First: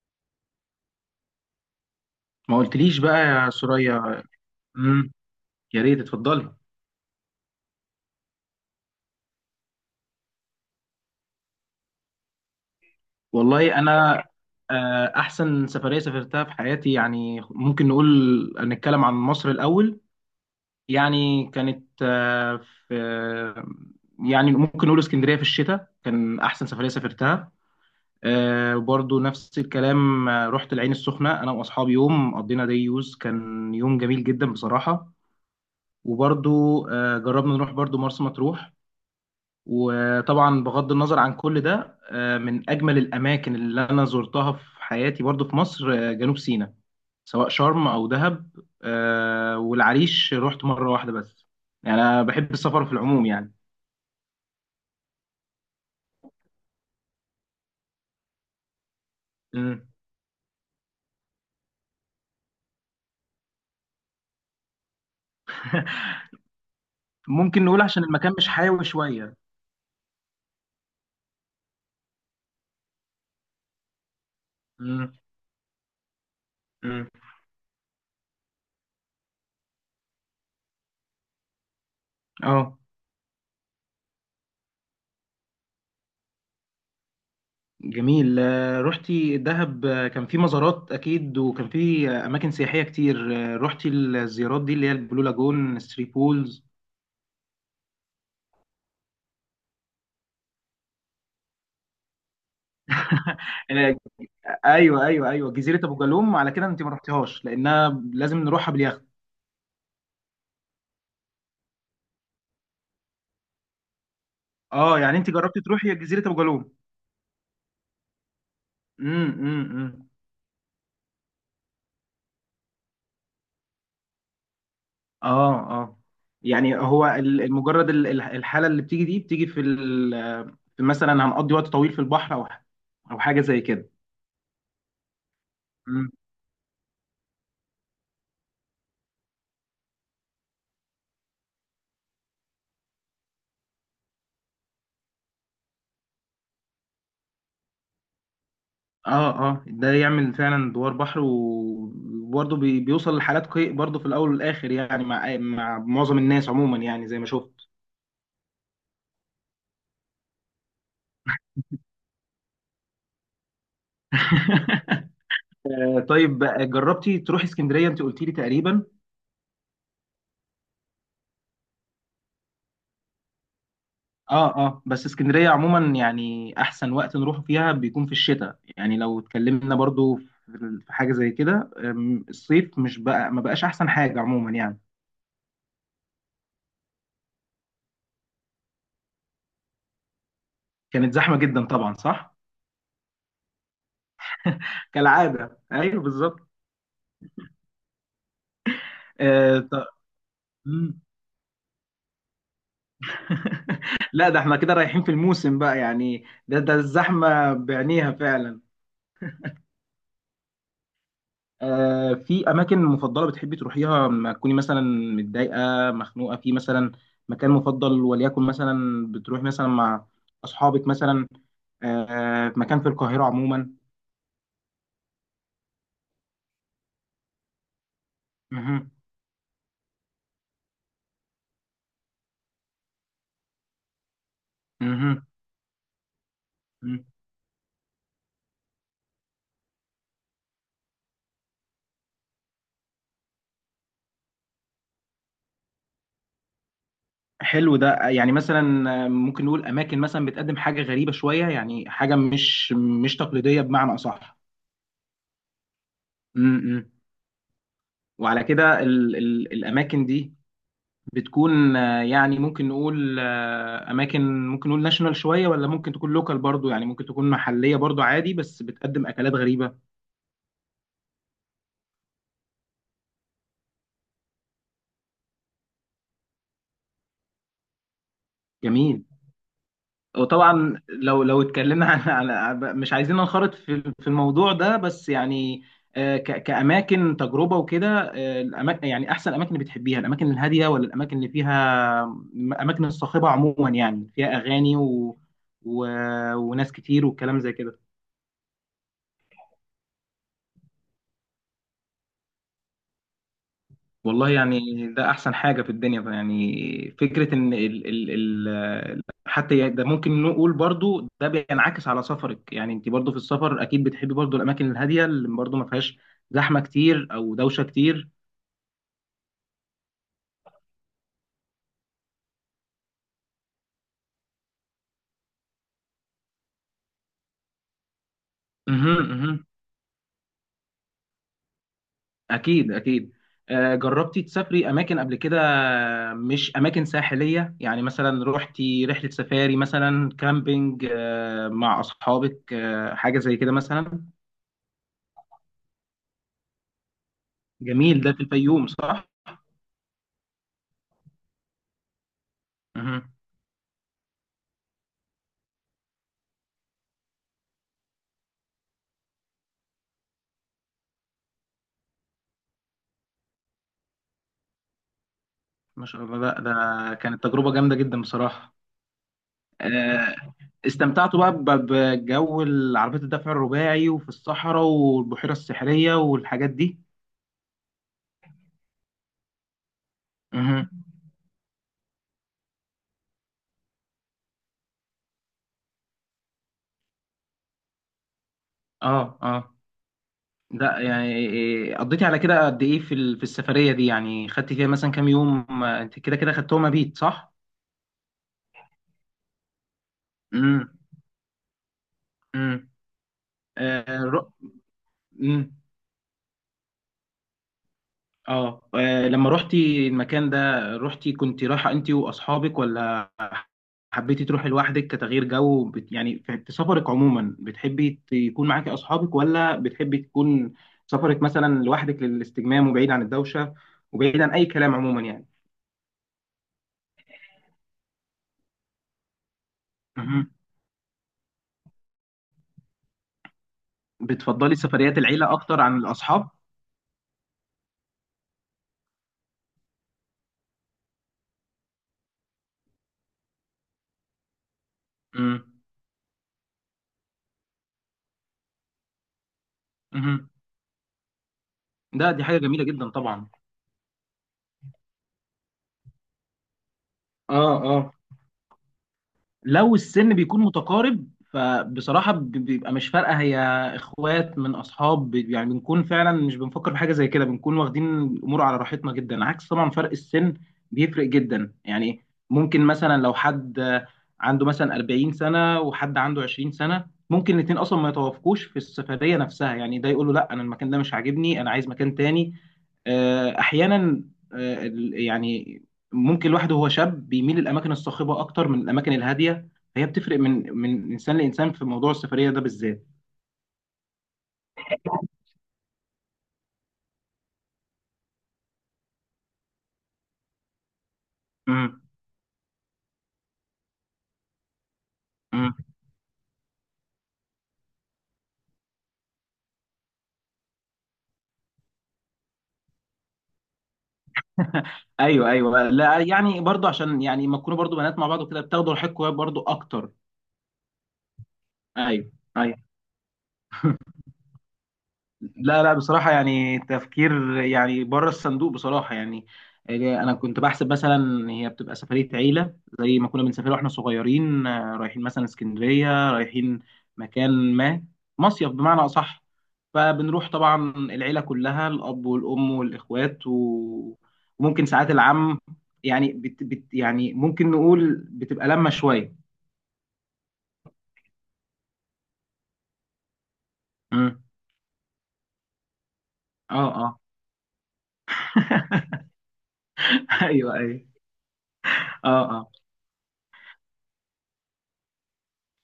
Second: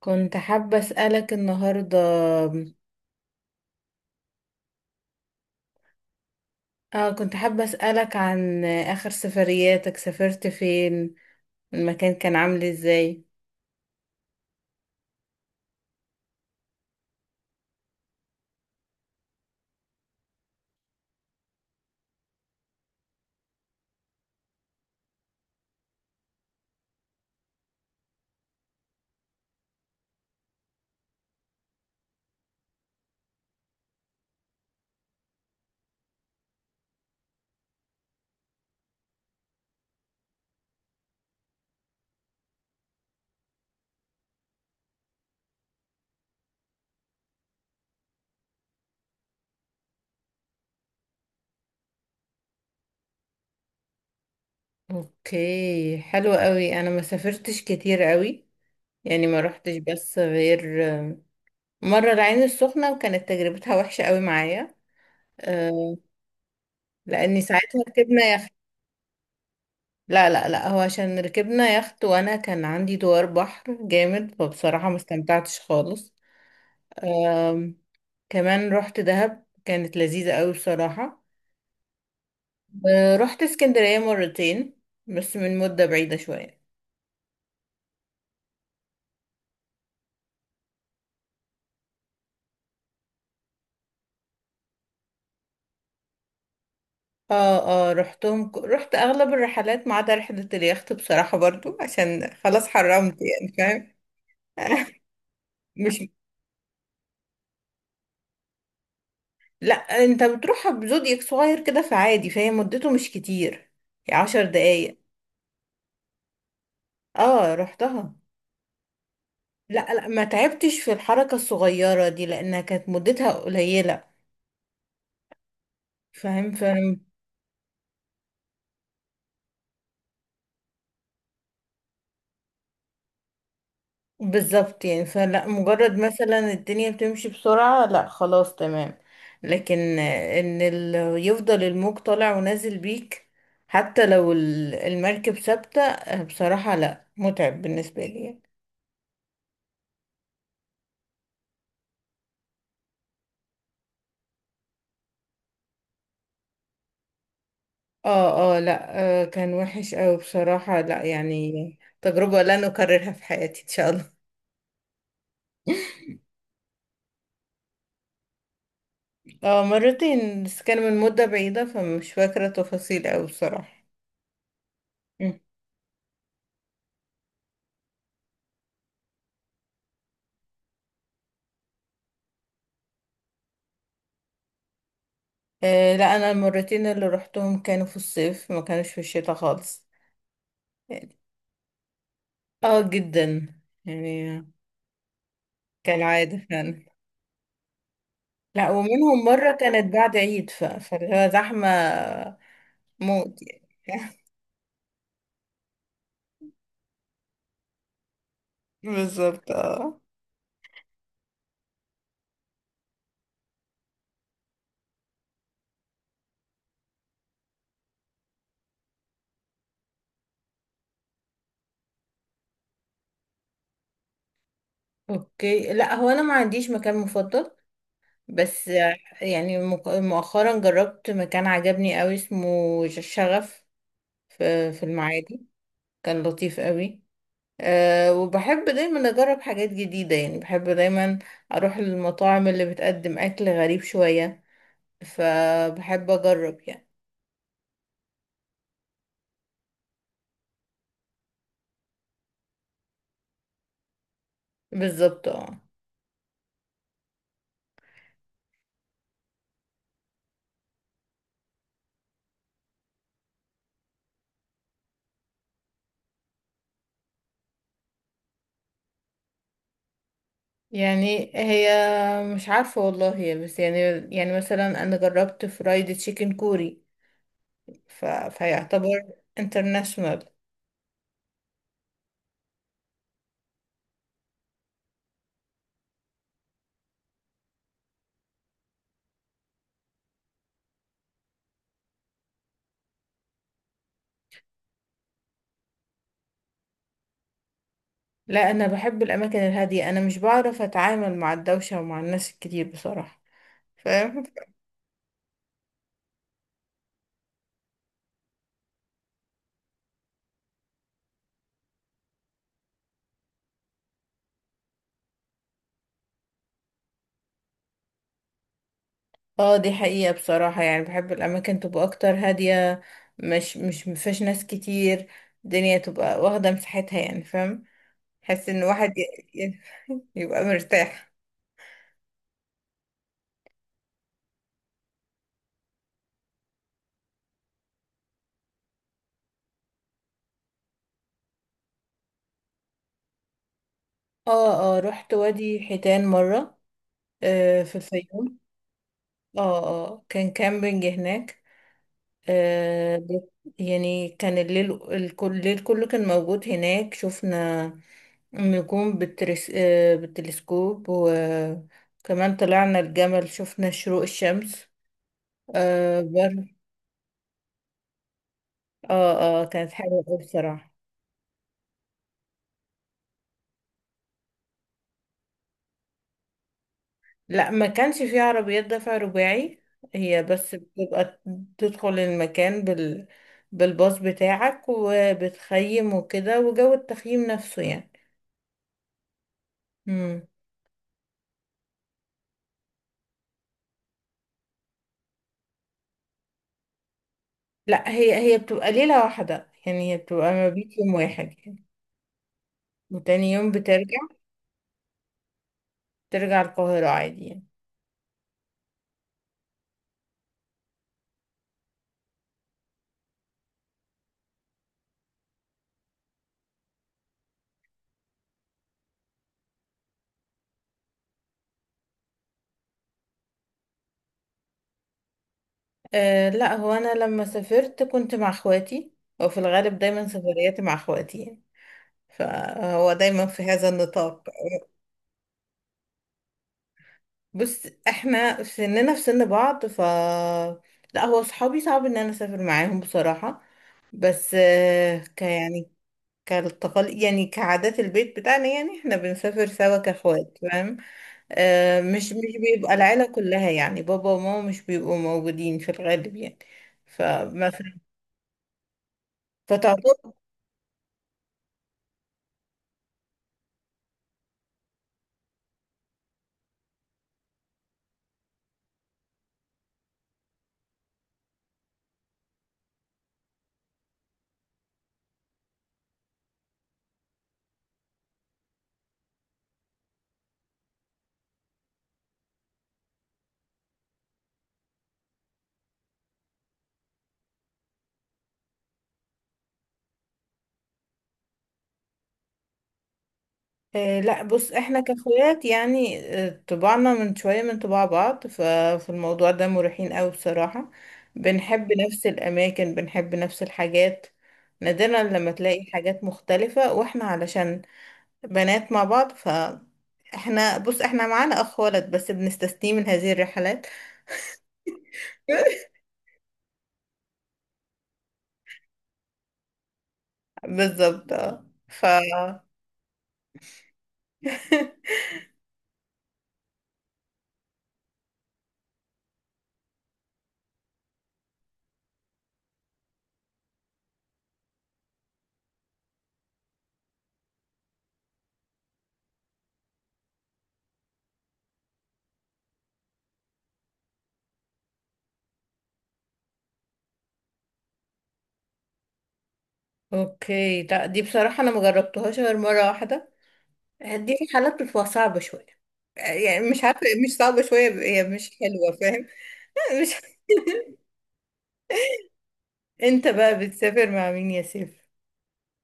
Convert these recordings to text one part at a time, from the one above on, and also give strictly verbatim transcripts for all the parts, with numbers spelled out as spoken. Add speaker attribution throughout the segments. Speaker 1: كنت حابة أسألك النهاردة
Speaker 2: ما قلتليش بقى يا سوريا. امم يا ريت اتفضلي.
Speaker 1: اه كنت حابة أسألك عن آخر سفرياتك. سافرت فين؟ المكان كان عامل ازاي؟
Speaker 2: والله انا، آه، احسن سفريه سافرتها في حياتي يعني ممكن نقول. نتكلم عن مصر الاول. يعني كانت، آه، في يعني ممكن نقول اسكندريه في الشتاء كان احسن سفريه سافرتها. آه، وبرضه نفس الكلام. آه، رحت العين السخنه انا واصحابي. يوم قضينا دي يوز كان يوم جميل جدا بصراحه. وبرضه آه، جربنا نروح برضه مرسى مطروح. وطبعا بغض النظر عن كل ده، آه، من اجمل الاماكن اللي انا زرتها في حياتي برضو في مصر، آه، جنوب سيناء، سواء شرم او دهب. آه، والعريش رحت مره واحده بس. يعني انا بحب السفر في العموم يعني.
Speaker 1: اوكي حلو قوي. انا ما سافرتش كتير قوي، يعني ما روحتش
Speaker 2: مم.
Speaker 1: بس غير آه، مرة العين السخنة، وكانت تجربتها وحشة قوي معايا. آه، لاني
Speaker 2: ممكن نقول
Speaker 1: ساعتها
Speaker 2: عشان المكان
Speaker 1: ركبنا
Speaker 2: مش
Speaker 1: يخت.
Speaker 2: حيوي شويه.
Speaker 1: لا، لا، لا، هو عشان ركبنا يخت وانا كان عندي دوار بحر جامد، فبصراحة ما
Speaker 2: مم.
Speaker 1: استمتعتش خالص.
Speaker 2: مم.
Speaker 1: كمان رحت دهب، كانت لذيذة قوي بصراحة.
Speaker 2: اه
Speaker 1: آه، رحت اسكندرية مرتين بس من مدة بعيدة شوية.
Speaker 2: جميل. آه، رحتي دهب. آه، كان في مزارات اكيد، وكان في، آه، اماكن سياحيه كتير. آه، رحتي الزيارات دي اللي هي البلو لاجون ثري بولز؟
Speaker 1: اه، اه، رحتهم ك- رحت اغلب الرحلات ما عدا رحلة اليخت، بصراحة، برضو عشان خلاص حرمت. يعني فاهم؟
Speaker 2: ايوه ايوه ايوه، جزيره ابو
Speaker 1: مش
Speaker 2: جالوم، على كده انت ما رحتيهاش لانها لازم نروحها باليخت.
Speaker 1: لا، انت بتروحها بزودياك صغير كده فعادي، فهي مدته مش كتير، يعني عشر دقايق.
Speaker 2: اه يعني انت جربتي تروحي جزيره ابو جالوم؟
Speaker 1: اه، رحتها.
Speaker 2: امم امم
Speaker 1: لا، لا،
Speaker 2: إمم.
Speaker 1: ما تعبتش في الحركة الصغيرة دي لأنها كانت مدتها قليلة.
Speaker 2: اه اه. يعني
Speaker 1: فاهم؟
Speaker 2: هو ال- مجرد ال- ال- الحاله اللي بتيجي دي بتيجي في ال- في مثلا هنقضي وقت طويل في البحر، او ح- او حاجه زي كده.
Speaker 1: بالظبط، يعني فلا مجرد
Speaker 2: مم.
Speaker 1: مثلا الدنيا بتمشي بسرعة، لا خلاص تمام. لكن ان ال... يفضل الموج طالع ونازل بيك. حتى لو ال- المركب ثابتة، آه، بصراحة لا متعب بالنسبة لي يعني.
Speaker 2: اه اه، ده يعمل فعلا دوار بحر، و- وبرضه بي- بيوصل لحالات قيء برضه في الاول والاخر يعني مع مع معظم الناس عموما يعني زي ما شفت.
Speaker 1: اه، اه، لا، آه كان وحش اوي بصراحة، لا يعني تجربة لن اكررها في حياتي ان شاء الله.
Speaker 2: طيب، جربتي تروحي اسكندريه؟ انت قلتي لي تقريبا.
Speaker 1: اه، مرتين بس كان من مدة بعيدة، فمش فاكرة تفاصيل اوي بصراحة.
Speaker 2: اه اه. بس اسكندريه عموما يعني احسن وقت نروح فيها بيكون في الشتاء يعني. لو اتكلمنا برضو في في حاجه زي كده، أم، الصيف مش بقى، ما بقاش احسن حاجه عموما يعني.
Speaker 1: آه لا، انا المرتين اللي روحتهم كانوا في الصيف، ما كانوش في الشتاء خالص
Speaker 2: كانت
Speaker 1: يعني.
Speaker 2: زحمه جدا طبعا، صح؟
Speaker 1: اه، جدا يعني.
Speaker 2: كالعاده، ايوه بالظبط.
Speaker 1: كالعادة فعلا. لا، ومنهم مرة
Speaker 2: آه ط-
Speaker 1: كانت بعد عيد ف...
Speaker 2: مم.
Speaker 1: فاللي هو زحمة موت يعني.
Speaker 2: لا ده احنا كده رايحين في الموسم بقى يعني. ده ده الزحمه بعينيها فعلا.
Speaker 1: بالظبط اه.
Speaker 2: آه، في اماكن مفضله بتحبي تروحيها لما تكوني مثلا متضايقه، مخنوقه في مثلا، مكان مفضل وليكن مثلا بتروحي مثلا مع اصحابك مثلا، آه، في مكان في القاهره عموما؟
Speaker 1: اوكي، لا هو انا ما عنديش مكان مفضل بس.
Speaker 2: مهم.
Speaker 1: يعني، مك- مؤخرا جربت مكان عجبني قوي اسمه ش- شغف، في في
Speaker 2: مهم.
Speaker 1: المعادي. كان لطيف قوي.
Speaker 2: مهم.
Speaker 1: أه وبحب دايما أجرب حاجات جديدة، يعني بحب دايما أروح للمطاعم اللي بتقدم أكل غريب شوية، فبحب أجرب يعني.
Speaker 2: حلو. ده يعني مثلا، آه، ممكن نقول اماكن مثلا بتقدم حاجه غريبه شويه، يعني حاجه مش مش تقليديه بمعنى اصح.
Speaker 1: بالظبط اه.
Speaker 2: م- م. وعلى كده ال ال الاماكن دي بتكون، آه، يعني ممكن نقول، آه، اماكن ممكن نقول ناشونال شويه، ولا ممكن تكون لوكال برضو؟ يعني ممكن تكون محليه برضو عادي بس بتقدم اكلات غريبه.
Speaker 1: يعني هي، مش عارفة والله، هي بس يعني يعني مثلا أنا جربت فرايد تشيكن كوري، ف... فيعتبر
Speaker 2: جميل.
Speaker 1: انترناشونال.
Speaker 2: وطبعا لو لو اتكلمنا عن عن- مش عايزين ننخرط في في الموضوع ده بس يعني، آه، ك- كاماكن تجربه وكده. الاماكن يعني احسن اماكن بتحبيها، الاماكن الهاديه، ولا الاماكن اللي فيها، الاماكن الصاخبه عموما يعني فيها اغاني و... و... وناس كتير والكلام زي كده؟
Speaker 1: لا، أنا بحب الأماكن الهادية، أنا مش بعرف أتعامل مع الدوشة ومع الناس الكتير بصراحة.
Speaker 2: والله يعني ده احسن حاجه في الدنيا بقى يعني. فكره ان ال ال ال حتى يعني، ده ممكن نقول برضو ده بينعكس على سفرك. يعني انت برضو في السفر اكيد بتحبي برضو الاماكن الهاديه اللي برضو ما فيهاش زحمه كتير او دوشه كتير.
Speaker 1: اه، دي حقيقة بصراحة. يعني بحب الأماكن تبقى أكتر هادية، مش مش مفيهاش ناس كتير. الدنيا تبقى واخدة مساحتها يعني. فاهم؟ حس إن واحد
Speaker 2: اها
Speaker 1: ي-
Speaker 2: اها.
Speaker 1: ي- يبقى مرتاح.
Speaker 2: اكيد اكيد. آه، جربتي تسافري اماكن قبل كده، مش اماكن ساحليه؟ يعني مثلا روحتي رحله سفاري، مثلا كامبينج، آه، مع اصحابك، آه، حاجه زي كده مثلا.
Speaker 1: اه، اه، رحت وادي حيتان مرة، آه في
Speaker 2: جميل، ده في
Speaker 1: الفيوم.
Speaker 2: الفيوم صح؟
Speaker 1: اه، اه، كان كامبينج هناك. آه
Speaker 2: اها.
Speaker 1: بت- يعني كان الليل الكل الليل كله كان موجود هناك، شفنا النجوم بالترس... آه بالتلسكوب، و كمان طلعنا الجمل، شفنا شروق الشمس.
Speaker 2: ما
Speaker 1: آه
Speaker 2: شاء الله، لا
Speaker 1: بر
Speaker 2: ده كانت تجربة جامدة جدا بصراحة.
Speaker 1: اه، اه، كانت حلوة
Speaker 2: آه،
Speaker 1: أوي بصراحة.
Speaker 2: استمتعت بقى ب- بجو العربيات الدفع الرباعي، وفي الصحراء والبحيرة السحرية والحاجات دي؟
Speaker 1: لا، ما كانش فيه عربيات دفع رباعي. هي بس
Speaker 2: مهم.
Speaker 1: بتبقى تدخل المكان بال بالباص بتاعك، وبتخيم وكده، وجو التخييم نفسه يعني.
Speaker 2: اه اه.
Speaker 1: مم.
Speaker 2: لا يعني، إيه، قضيتي على كده قد ايه في ال- في السفرية دي؟ يعني خدتي فيها مثلا كام يوم، ما انت كده كده خدتهم مبيت، صح؟
Speaker 1: لا، هي هي بتبقى ليلة واحدة يعني، هي بتبقى ما بيت
Speaker 2: امم
Speaker 1: يوم واحد يعني.
Speaker 2: امم.
Speaker 1: وتاني يوم بترجع
Speaker 2: آه رو... مم.
Speaker 1: ترجع القاهرة عادي يعني.
Speaker 2: آه. اه لما روحتي المكان ده، روحتي كنت رايحة انت واصحابك، ولا حبيتي تروحي لوحدك كتغيير جو؟ بت... يعني في في سفرك عموما بتحبي يكون معاكي اصحابك، ولا بتحبي تكون سفرك مثلا لوحدك للاستجمام، وبعيد عن الدوشه، وبعيد عن اي كلام عموما يعني؟
Speaker 1: أه لا، هو أنا لما سافرت كنت مع اخواتي، وفي الغالب دايما
Speaker 2: مهم.
Speaker 1: سفرياتي مع اخواتي يعني. فهو دايما في هذا النطاق.
Speaker 2: بتفضلي سفريات العيله اكتر عن الاصحاب؟
Speaker 1: بص، احنا سننا في سن بعض ف لا، هو صحابي صعب ان انا اسافر معاهم بصراحة. بس آه، ك
Speaker 2: امم.
Speaker 1: يعني كالتقل يعني كعادات البيت بتاعنا، يعني احنا بنسافر سوا كاخوات. فاهم؟ آه
Speaker 2: ده
Speaker 1: مش
Speaker 2: دي
Speaker 1: مش
Speaker 2: حاجه جميله
Speaker 1: بيبقى
Speaker 2: جدا
Speaker 1: العيلة
Speaker 2: طبعا.
Speaker 1: كلها، يعني بابا وماما مش بيبقوا موجودين في الغالب يعني.
Speaker 2: اه
Speaker 1: فمثلا،
Speaker 2: اه. لو
Speaker 1: فتعتبر،
Speaker 2: السن بيكون متقارب، فبصراحة ب- بيبقى مش فارقة. هي اخوات من اصحاب، ب- يعني بنكون فعلا مش بنفكر في حاجة زي كده، بنكون واخدين الامور على راحتنا جدا. عكس طبعا فرق السن بيفرق جدا يعني. ممكن مثلا لو حد عنده مثلا 40 سنة، وحد عنده 20 سنة، ممكن الاتنين اصلا ما يتوافقوش في السفرية نفسها. يعني ده يقول له لا انا المكان ده مش عاجبني، انا عايز مكان تاني. آه، احيانا، آه، ال- يعني ممكن الواحد وهو شاب بيميل الاماكن الصاخبه اكتر من الاماكن الهاديه. هي بتفرق من من انسان لانسان في موضوع السفريه ده بالذات.
Speaker 1: آه، لا بص، احنا كاخوات يعني، آه، طباعنا من شوية من طباع بعض، ففي الموضوع ده مريحين قوي بصراحة. بنحب
Speaker 2: امم
Speaker 1: نفس الأماكن، بنحب نفس الحاجات. نادرا لما
Speaker 2: امم.
Speaker 1: تلاقي حاجات مختلفة، واحنا علشان بنات مع بعض، فاحنا بص احنا معانا أخ ولد بس بنستثنيه من هذه الرحلات.
Speaker 2: ايوه ايوه. لا يعني برضو عشان يعني ما تكونوا برضو بنات مع بعض وكده بتاخدوا راحتكم برضو اكتر.
Speaker 1: بالظبط اه ف
Speaker 2: ايوه ايوه. لا لا، بصراحة يعني تفكير يعني بره الصندوق بصراحة يعني. آه، أنا كنت بحسب مثلا هي بتبقى سفرية عيلة زي ما كنا بنسافر واحنا صغيرين، آه، رايحين مثلا اسكندرية، رايحين مكان ما، مصيف بمعنى أصح. فبنروح طبعا العيلة كلها، الأب والأم والإخوات، و... وممكن ساعات العم. يعني بت... بت... يعني ممكن نقول بتبقى لمة شوية.
Speaker 1: اوكي، لا دي بصراحة انا مجربتهاش غير مرة واحدة. دي
Speaker 2: مم.
Speaker 1: في حالات بتبقى صعبة شوية. يعني
Speaker 2: اه
Speaker 1: مش عارفة،
Speaker 2: اه.
Speaker 1: مش صعبة شوية، هي مش حلوة. فاهم؟ مش
Speaker 2: ايوه ايوه. اه آه.
Speaker 1: انت بقى بتسافر مع مين يا سيف؟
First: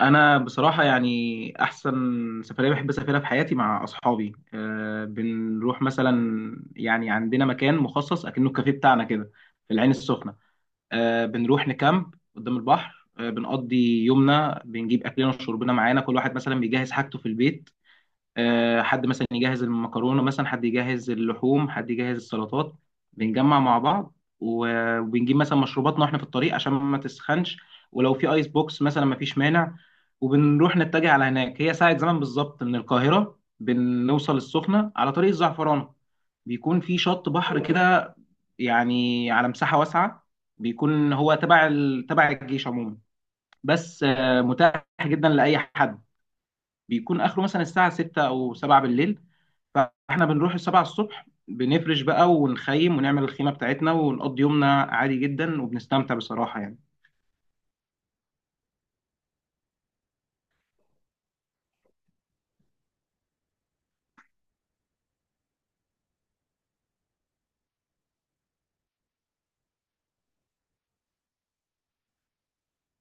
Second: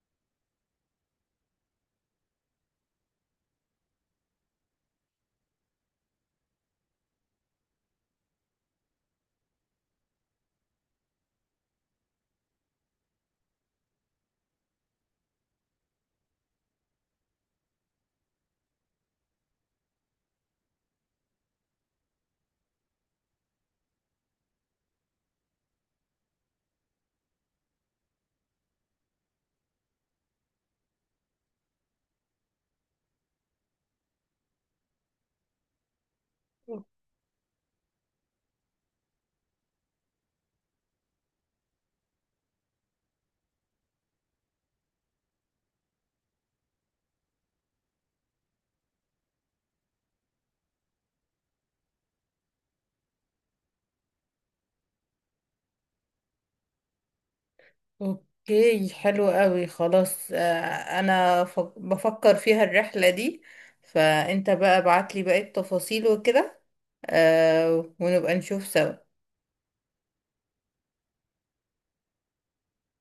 Speaker 2: انا بصراحه يعني احسن سفريه بحب اسافرها في حياتي مع اصحابي. أه بنروح مثلا، يعني عندنا مكان مخصص اكنه الكافيه بتاعنا كده في العين السخنه. أه بنروح نكامب قدام البحر. أه بنقضي يومنا، بنجيب اكلنا وشربنا معانا. كل واحد مثلا بيجهز حاجته في البيت، آه، حد مثلا يجهز المكرونه، مثلا حد يجهز اللحوم، حد يجهز السلطات. بنجمع مع بعض، و- وبنجيب مثلا مشروباتنا واحنا في الطريق عشان ما تسخنش، ولو في ايس بوكس مثلا ما فيش مانع. وبنروح نتجه على هناك. هي ساعة زمن بالظبط من القاهرة، بنوصل السخنة على طريق الزعفرانة. بيكون في شط بحر كده، يعني على مساحة واسعة. بيكون هو تبع ال... تبع الجيش عموما، بس آه، متاح جدا لأي حد. بيكون اخره مثلا الساعه ستة او سبعة بالليل. فاحنا بنروح السبعة الصبح، بنفرش بقى ونخيم ونعمل الخيمه بتاعتنا ونقضي يومنا عادي جدا وبنستمتع بصراحه يعني.
Speaker 1: اوكي حلو قوي خلاص. آه، انا ف- بفكر فيها الرحلة دي، فانت بقى ابعت لي باقي التفاصيل وكده، آه، ونبقى نشوف سوا.